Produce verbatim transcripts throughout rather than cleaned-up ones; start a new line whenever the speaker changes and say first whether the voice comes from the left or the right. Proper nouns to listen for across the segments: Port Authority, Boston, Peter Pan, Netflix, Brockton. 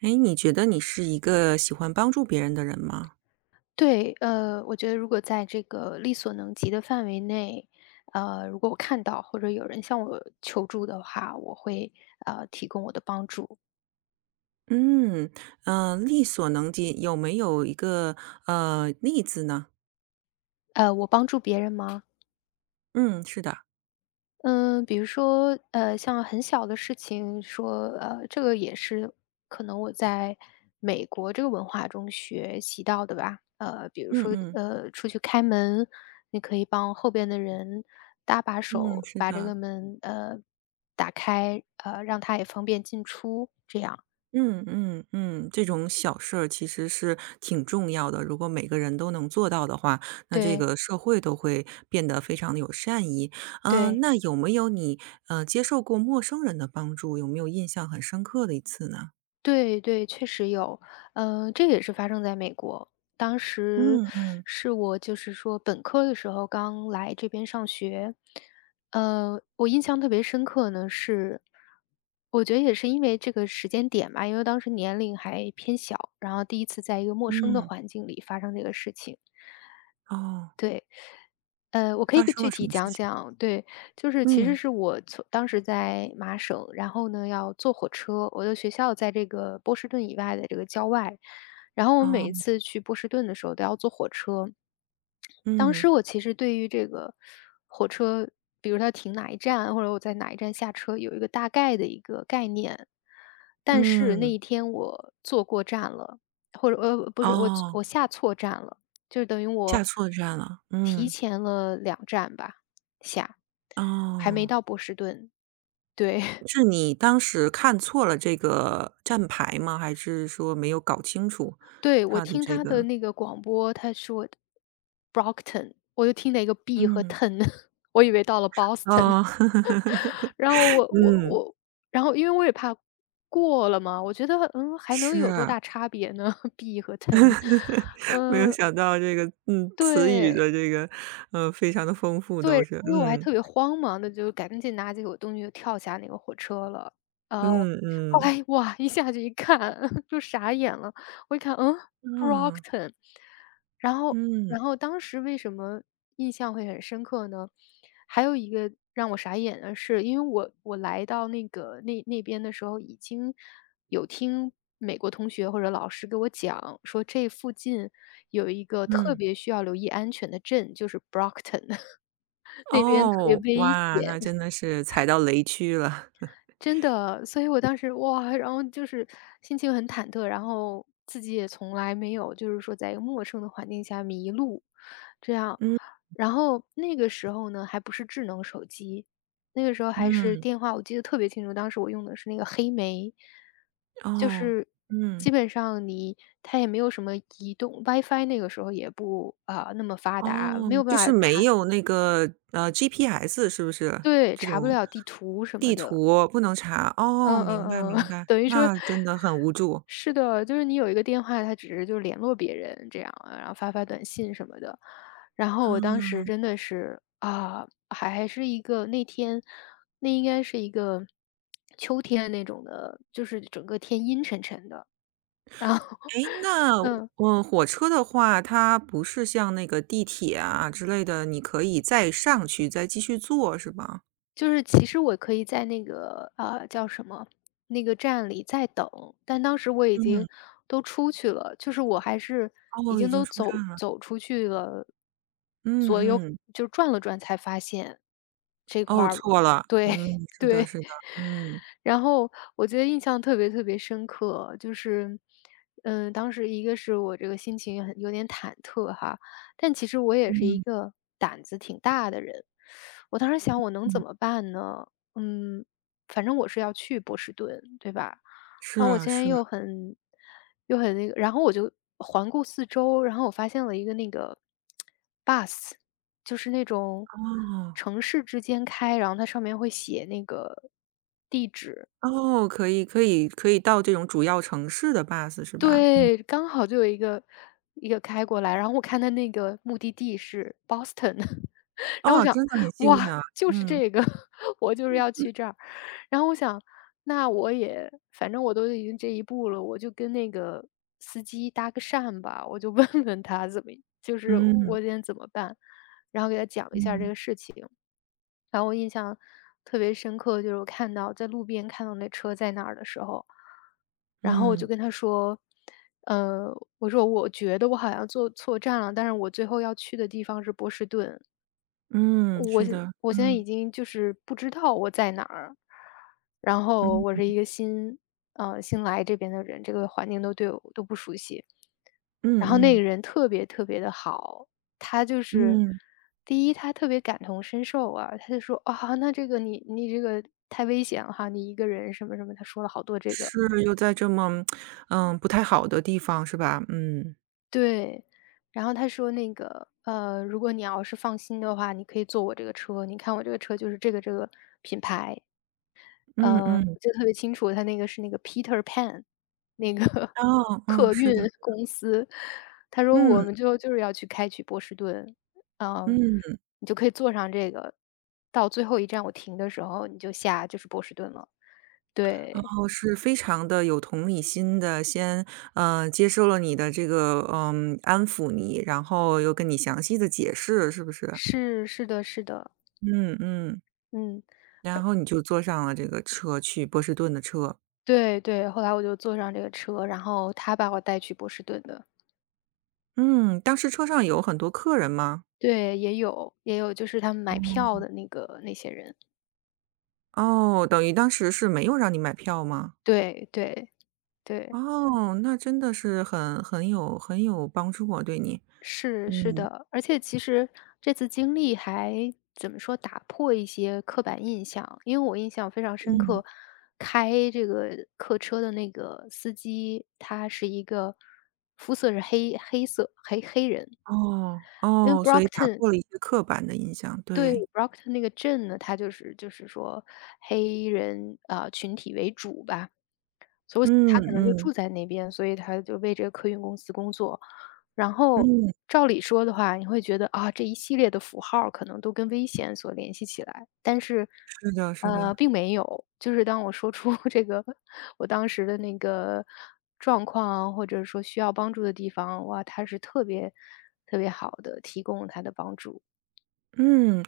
right: 哎，你觉得你是一个喜欢帮助别人的人吗？
left: 对，呃，我觉得如果在这个力所能及的范围内，呃，如果我看到或者有人向我求助的话，我会呃提供我的帮助。
right: 嗯。呃，力所能及，有没有一个，呃，例子呢？
left: 呃，我帮助别人吗？
right: 嗯，是的。
left: 嗯，比如说，呃，像很小的事情，说，呃，这个也是可能我在美国这个文化中学习到的吧。呃，比如
right: 嗯
left: 说，
right: 嗯。
left: 呃，出去开门，你可以帮后边的人搭把
right: 嗯，
left: 手，
right: 是
left: 把这
right: 的。
left: 个门呃打开，呃，让他也方便进出，这样。
right: 嗯嗯嗯，这种小事儿其实是挺重要的，如果每个人都能做到的话，那这
left: 对
right: 个社会都会变得非常的有善意。嗯，
left: 对。
right: 那有没有你，呃，接受过陌生人的帮助，有没有印象很深刻的一次呢？
left: 对对，确实有，嗯，这也是发生在美国。当时
right: 嗯嗯
left: 是我就是说本科的时候刚来这边上学，呃，我印象特别深刻呢，是我觉得也是因为这个时间点吧，因为当时年龄还偏小，然后第一次在一个陌生的
right: 嗯。
left: 环境里发生这个事情，
right: 哦，
left: 对。呃，我可以
right: 发生
left: 具
right: 了什
left: 体
right: 么事
left: 讲
right: 情？
left: 讲，对，就是其实
right: 嗯。
left: 是我从当时在麻省，然后呢要坐火车，我的学校在这个波士顿以外的这个郊外，然后我每一
right: 哦。
left: 次去波士顿的时候都要坐火车，当
right: 嗯。
left: 时我其实对于这个火车，比如它停哪一站，或者我在哪一站下车，有一个大概的一个概念。但是那
right: 嗯。
left: 一天我坐过站了，或者呃不是我
right: 哦，
left: 我下错站了，就是等于
right: 下
left: 我
right: 错站了。
left: 提
right: 嗯。
left: 前了两站吧下，还没
right: 哦，
left: 到波士顿。对
right: 是你当时看错了这个站牌吗？还是说没有搞清楚
left: 对，我
right: 它的
left: 听
right: 这
left: 他的
right: 个。
left: 那个广播，他说 Brockton，我就听了一个 b 和
right: 嗯。
left: ten，我以为到了 Boston。
right: 哦。
left: 然后 我我
right: 嗯，
left: 我，然后因为我也怕过了嘛，我觉得嗯还能
right: 是
left: 有多
right: 啊。
left: 大差别呢 ？B 和 ten，
right: 没有
left: 呃，
right: 想到这个，嗯，词语
left: 对，
right: 的这个，呃，非常的丰富
left: 对，
right: 都是。
left: 因为我还
right: 嗯。
left: 特别慌忙的，就赶紧拿起我东西就跳下那个火车了。呃，
right: 嗯
left: 后
right: 嗯。
left: 来哇，一下去一看 就傻眼了，我一看，嗯
right: 嗯。
left: ，Brockton。然后
right: 嗯。
left: 然后当时为什么印象会很深刻呢？还有一个让我傻眼的是，因为我我来到那个那那边的时候，已经有听美国同学或者老师给我讲说，这附近有一个特
right: 嗯。
left: 别需要留意安全的镇，就是 Brockton。那边特别
right: 哦，
left: 危
right: 哇，那
left: 险，
right: 真的是踩到雷区了。
left: 真的。所以我当时哇，然后就是心情很忐忑，然后自己也从来没有就是说在一个陌生的环境下迷路，这样。
right: 嗯。
left: 然后那个时候呢，还不是智能手机，那个时候还是
right: 嗯。
left: 电话，我记得特别清楚，当时我用的是那个黑莓，就
right: 哦。
left: 是
right: 嗯。
left: 基本上你它也没有什么移动 WiFi，那个时候也不啊、那么发达，
right: 哦，
left: 没有
right: 就是
left: 办法
right: 没
left: 查，
right: 有那个，呃，G P S 是不是？
left: 对，
right: 这
left: 查不
right: 种
left: 了地图什么
right: 地
left: 的。
right: 图不能查。哦，
left: 嗯
right: 明白
left: 嗯嗯，
right: 明 白，
left: 等于说
right: 那真的很无助。
left: 是的，就是你有一个电话，他只是就联络别人这样啊，然后发发短信什么的。然后我当时
right: 嗯。
left: 真的是啊，还还是一个那天，那应该是一个秋天那种的，就是整个天阴沉沉的，然后
right: 诶，那，
left: 嗯。
right: 嗯，火车的话，它不是像那个地铁啊之类的，你可以再上去再继续坐是吧？
left: 就是其实我可以在那个，呃，叫什么，那个站里再等，但当时我已
right: 嗯。
left: 经都出去了，就是我还是已
right: 哦，已
left: 经
right: 经
left: 都
right: 出站
left: 走
right: 了。
left: 走出去了，
right: 嗯
left: 左右
right: 嗯。
left: 就转了转才发现这块
right: 哦，
left: 儿
right: 错了。
left: 对
right: 嗯。是的
left: 对。
right: 是的。嗯。
left: 然后我觉得印象特别特别深刻，就是，嗯，当时一个是我这个心情很有点忐忑哈，但其实我也是一
right: 嗯
left: 个胆子挺大的人。我当时想我能怎
right: 嗯。
left: 么办呢？嗯，反正我是要去波士顿，对吧？
right: 是
left: 然后我
right: 啊
left: 今天
right: 是啊。
left: 又很又很那个，然后我就环顾四周，然后我发现了一个那个 bus，就是那种
right: 哦。
left: 城市之间开，然后它上面会写那个地址，
right: 哦，可以可以可以到这种主要城市的 bus 是吧？
left: 对，刚好就有一个一个开过来，然后我看他那个目的地是 Boston，然后我
right: 哦，
left: 想，
right: 真的很幸运
left: 哇，
right: 啊。
left: 就是
right: 嗯。
left: 这个，我就是要去这儿。然后我想，那我也反正我都已经这一步了，我就跟那个司机搭个讪吧，我就 问问他怎么就是
right: 嗯。
left: 我今天怎么办。然后给他讲一下这
right: 嗯。
left: 个事情。然后我印象特别深刻，就是我看到在路边看到那车在那儿的时候，然后我就
right: 嗯。
left: 跟他说，呃，我说我觉得我好像坐错站了，但是我最后要去的地方是波士顿，
right: 嗯，
left: 我
right: 是
left: 现
right: 的。
left: 我现在已
right: 嗯。
left: 经就是不知道我在哪儿，然后我
right: 嗯。
left: 是一个新呃，新来这边的人，这个环境都对我都不熟悉。
right: 嗯。
left: 然后那个
right: 嗯。
left: 人特别特别的好，他就是
right: 嗯。
left: 第一他特别感同身受啊，他就说："啊，那这个你你这个太危险了哈，你一个人什么什么。"他说了好多这个。
right: 是，又在这么，嗯，不太好的地方是吧？嗯。
left: 对，然后他说那个，呃，如果你要是放心的话，你可以坐我这个车，你看我这个车就是这个这个品牌。
right: 嗯。
left: 呃，
right: 嗯。
left: 我记得特别清楚，他那个是那个 Peter Pan，那个
right: 哦。嗯，
left: 客
right: 是
left: 运
right: 的。
left: 公司。他说我
right: 嗯。
left: 们最后就是要去开去波士顿，嗯，
right: 嗯。
left: 你就可以坐上这个，到最后一站我停的时候，你就下就是波士顿了。
right: 然
left: 对，
right: 后是非常的有同理心的，先，呃，接受了你的这个，嗯，安抚你，然后又跟你详细的解释，是不是？
left: 是是的是的，
right: 嗯。嗯。
left: 嗯，
right: 然
left: 而
right: 后你就坐上了这个车去波士顿的车。
left: 对对，后来我就坐上这个车，然后他把我带去波士顿的。
right: 嗯，当时车上有很多客人吗？
left: 对，也有也有，就是他们买票的那个那些人，
right: 哦，等于当时是没有让你买票吗？
left: 对对对。
right: 哦，那真的是很很有很有帮助啊，对你。
left: 是是
right: 嗯。
left: 的，而且其实这次经历还怎么说，打破一些刻板印象。因为我印象非常深
right: 嗯。
left: 刻，开这个客车的那个司机，他是一个肤色是黑黑色黑黑人，
right: 哦。
left: 因为
right: 哦，所以打
left: Brockton
right: 破了一些刻板的印象，
left: 对
right: 对。
left: Brockton 那个镇呢，它就是就是说黑人啊、呃群体为主吧，所以我想
right: 嗯。
left: 他可能就
right: 嗯。
left: 住在那边，所以他就为这个客运公司工作。然后
right: 嗯。
left: 照理说的话，你会觉得啊，这一系列的符号儿可能都跟危险所联系起来，但是，
right: 是的是
left: 呃，
right: 的。
left: 并没有。就是当我说出 这个我当时的那个状况啊，或者说需要帮助的地方，哇，他是特别特别好的，提供了他的帮助。
right: 嗯嗯，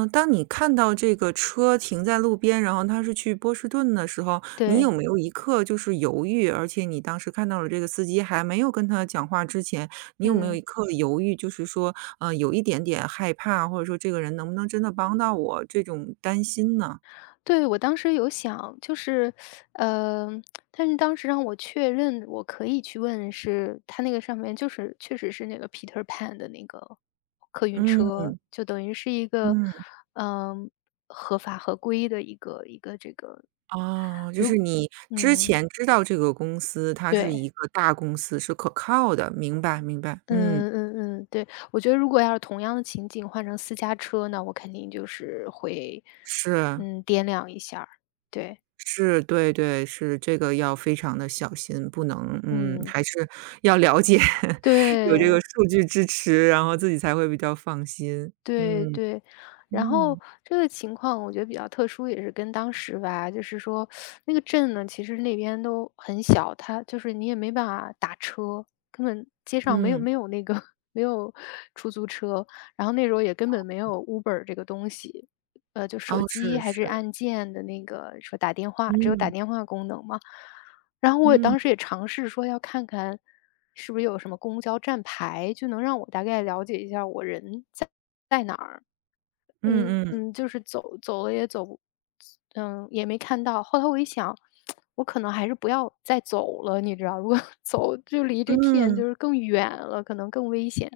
right: 呃，当你看到这个车停在路边，然后它是去波士顿的时候，你有
left: 对，
right: 没有一刻就是犹豫？而且你当时看到了这个司机还没有跟他讲话之前，你有没有
left: 嗯。
right: 一刻犹豫？就是说，呃，有一点点害怕，或者说这个人能不能真的帮到我这种担心呢？
left: 对，我当时有想，就是，呃，但是当时让我确认我可以去问是，他那个上面就是确实是那个 Peter Pan 的那个客运
right: 嗯
left: 车，就等于是一个，
right: 嗯。
left: 嗯、合法合规的一个一个这个，
right: 啊，就是你之
left: 嗯，
right: 前知道这个公司它是
left: 对，
right: 一个大公司，是可靠的，明白明白。嗯，
left: 嗯嗯嗯，对，我觉得如果要是同样的情景换成私家车呢，我肯定就是会，
right: 是。
left: 嗯，掂量一下儿对，
right: 是，对对，是这个要非常的小心，不能嗯，
left: 嗯，
right: 还是要了解。有这个
left: 对。
right: 数据支持，然后自己才会比较放心。
left: 对
right: 嗯。
left: 对，然后
right: 嗯。
left: 这个情况我觉得比较特殊，也是跟当时吧，就是说那个镇呢，其实那边都很小，它就是你也没办法打车，根本街上没有
right: 嗯。
left: 没有那个 没有出租车，然后那时候也根本没有 Uber 这个东西，呃，就手
right: 哦，
left: 机
right: 是
left: 还是
right: 是。
left: 按键的那个说打电话，只有打
right: 嗯。
left: 电话功能嘛，然后我也
right: 嗯。
left: 当时也尝试说要看看，是不是有什么公交站牌，就能让我大概了解一下我人在在哪儿。
right: 嗯嗯。
left: 嗯，就是走走了也走不嗯，也没看到。后来我一想，我可能还是不要再走了，你知道，如果 走就离这片
right: 嗯。
left: 就是更远了，可能更危险。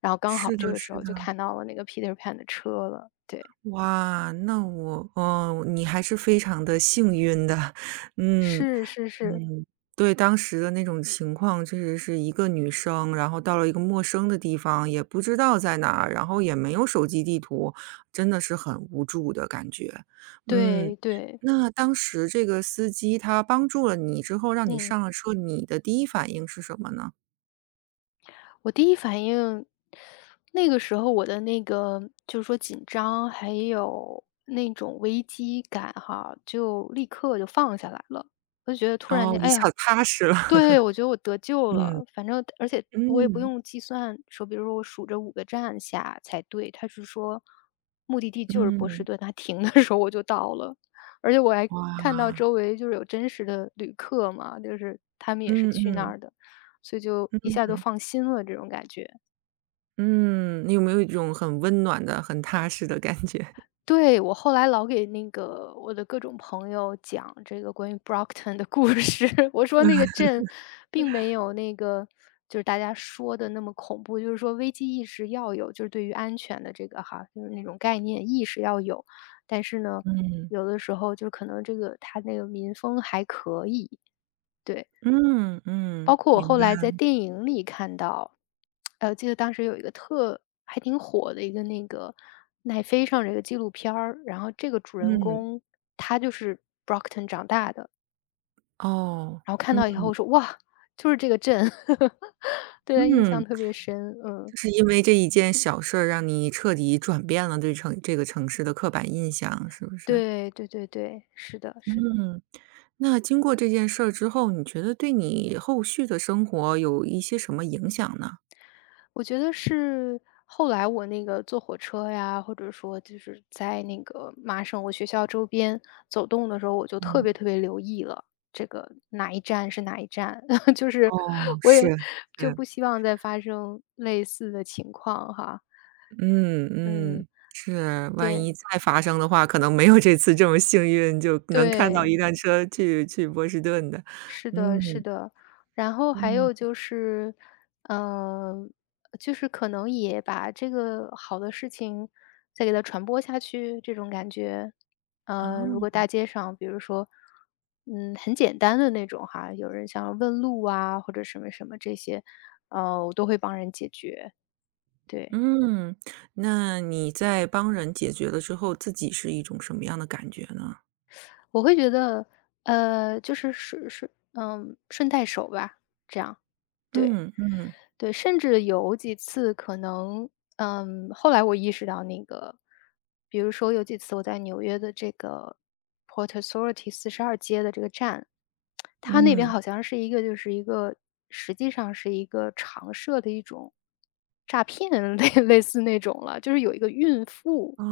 left: 然后刚好
right: 是
left: 这
right: 的
left: 个时
right: 是
left: 候就
right: 的。
left: 看到了那个 Peter Pan 的车了，对，
right: 哇，那我哦，你还是非常的幸运的。嗯。
left: 是是是，
right: 嗯，对，当时的那种情况确实是一个女生，然后到了一个陌生的地方，也不知道在哪儿，然后也没有手机地图，真的是很无助的感觉。嗯。
left: 对对，
right: 那当时这个司机他帮助了你之后，让你
left: 嗯。
right: 上了车，你的第一反应是什么呢？
left: 我第一反应，那个时候我的那个就是说紧张，还有那种危机感哈，就立刻就放下来了。我就觉得突然
right: 哦，
left: 间，
right: 一
left: 哎
right: 下
left: 呀，
right: 子踏实了。
left: 对，我觉得我得救
right: 嗯。
left: 了，反正而且我也不
right: 嗯。
left: 用计算，说比如说我数着五个站下才对，他是说目的地就是波士
right: 嗯。
left: 顿，他停的时候我就到了。而且我还看到
right: 哇。
left: 周围就是有真实的旅客嘛，就是他们也是
right: 嗯
left: 去那
right: 嗯。
left: 儿的，所以就一下就放心了这种感觉。
right: 嗯，你有没有一种很温暖的、很踏实的感觉？
left: 对，我后来老给那个我的各种朋友讲这个关于 Brockton 的故事，我说那个镇并没有那个就是大家说的那么恐怖，就是说危机意识要有，就是对于安全的这个哈，就是那种概念意识要有，但是呢，
right: 嗯
left: 有的时候就可能这个他那个民风还可以，对。
right: 嗯
left: 包
right: 嗯，
left: 括我
right: 明
left: 后
right: 白。
left: 来在电影里看到，呃，记得当时有一个特还挺火的一个那个奈飞上这个纪录片儿，然后这个主人
right: 嗯。
left: 公他就是 Brockton 长大的，
right: 哦。
left: 然后看
right: 嗯
left: 到以后说：“哇，就是这个镇。对他印
right: 嗯，
left: 象特别深，嗯，
right: 就是因为这一件小事儿让你彻底转变了对城这个城市的刻板印象，是不是？
left: 对对对对，是的是的。
right: 嗯。那经过这件事儿之后，你觉得对你后续的生活有一些什么影响呢？
left: 我觉得是后来我那个坐火车呀，或者说就是在那个麻省我学校周边走动的时候，我就特
right: 嗯。
left: 别特别留意了，这个哪一站是哪一站，就是
right: 哦，
left: 我
right: 是
left: 也就
right: 是。
left: 不希望再发生类似的情况哈。
right: 嗯嗯
left: 嗯，
right: 嗯，是，万
left: 对，
right: 一再发生的话，可能没有这次这么幸运，就能看到
left: 对。
right: 一辆车去去波士顿的。
left: 是的，是
right: 嗯
left: 的。然后还
right: 嗯。
left: 有就是，嗯，就是可能也把这个好的事情再给它传播下去，这种感觉。呃，如
right: 哦。
left: 果大街上，比如说，嗯，很简单的那种哈，有人想要问路啊，或者什么什么这些，呃，我都会帮人解决。对，
right: 嗯。那你在帮人解决了之后，自己是一种什么样的感觉呢？
left: 我会觉得，呃，就是顺顺，嗯，顺带手吧，这样，对。
right: 嗯嗯
left: 对，甚至有几次可能，嗯，后来我意识到那个，比如说有几次我在纽约的这个 Port Authority 四十二街的这个站，它那边
right: 嗯。
left: 好像是一个就是一个实际上是一个常设的一种诈骗类类似那种了，就是有一个孕妇
right: 哦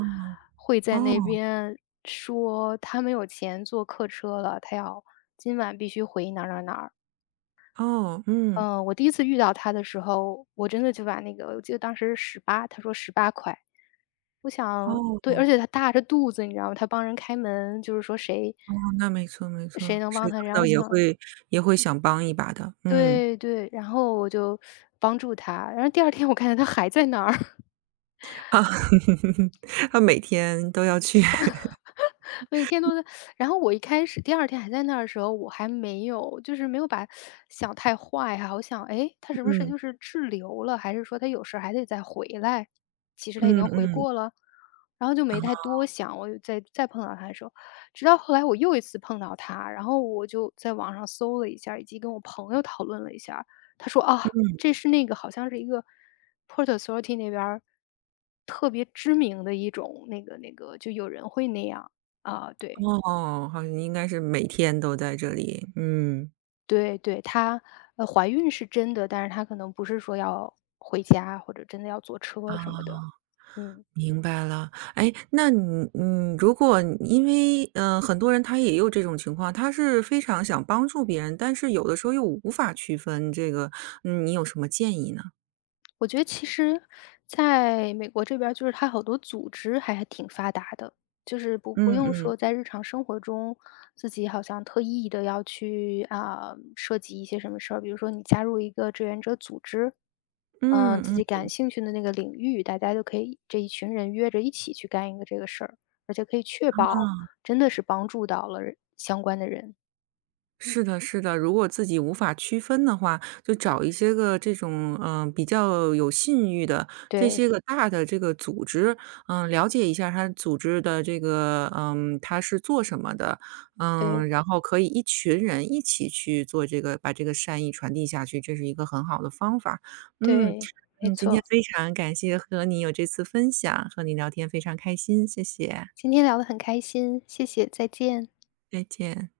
left: 会在那
right: 哦
left: 边说她没有钱坐客车了，她要今晚必须回哪儿哪儿哪儿。
right: 哦。嗯。
left: 嗯，呃我第一次遇到他的时候，我真的就把那个我记得当时十八，他说十八块，我想对，
right: 哦
left: 而且他大着肚子，你知道吗？他帮人开门，就是说谁
right: 哦，那没错没
left: 谁
right: 错，
left: 能
right: 谁
left: 帮
right: 看
left: 他？然后
right: 到
left: 我
right: 也嗯
left: 想
right: 会也会想帮一把的。嗯。
left: 对对，然后我就帮助他，然后第二天我看见他还在那儿。
right: 啊，他每天都要去。
left: 每天都。然后我一开始第二天还在那儿的时候，我还没有就是没有把想太坏哈，我想，哎他是不是
right: 嗯
left: 就是滞留了，还是说他有事儿还得再回来？其实他已
right: 嗯
left: 经回
right: 嗯。
left: 过了，然后就
right: 啊。
left: 没太多想，我又再再碰到他的时候，直到后来我又一次碰到他，然后我就在网上搜了一下儿，以及跟我朋友讨论了一下儿，他说：“啊，这是那个好像是一个 Port Authority 那边儿特别知名的一种那个那个就有人会那样。”啊，对，
right: 哦，好像应该是每天都在这里。嗯。
left: 对对，她，呃，怀孕是真的，但是她可能不是说要回家，或者真的要坐车什么
right: 啊。
left: 的，嗯。
right: 明白了，哎，那你你如果你因为，嗯，很多人他也有这种情况，他是非常想帮助别人，但是有的时候又无法区分这个，嗯，你有什么建议呢？
left: 我觉得其实在美国这边儿就是它好多组织还还挺发达的，就是不不
right: 嗯
left: 用
right: 嗯。
left: 说在日常生活中，自己好像特意的要去，啊，涉及一些什么事儿。比如说你加入一个志愿者组织，嗯，
right: 嗯
left: 自
right: 嗯。
left: 己感兴趣的那个领域，大家就可以这一群人约着一起去干一个这个事儿，而且可以确保
right: 啊。
left: 真的是帮助到了人相关的人。
right: 是的，是的，如果自己无法区分的话，就找一些个这种，嗯，呃比较有信誉的这些
left: 对，
right: 个大的这个组织。嗯，了解一下他组织的这个，嗯，他是做什么的。嗯，
left: 对，
right: 然后可以一群人一起去做这个，把这个善意传递下去，这是一个很好的方法。嗯。
left: 对，没
right: 嗯。今天
left: 错。
right: 非常感谢和你有这次分享，和你聊天非常开心，谢谢，
left: 今天聊得很开心，谢谢，再见。
right: 再见。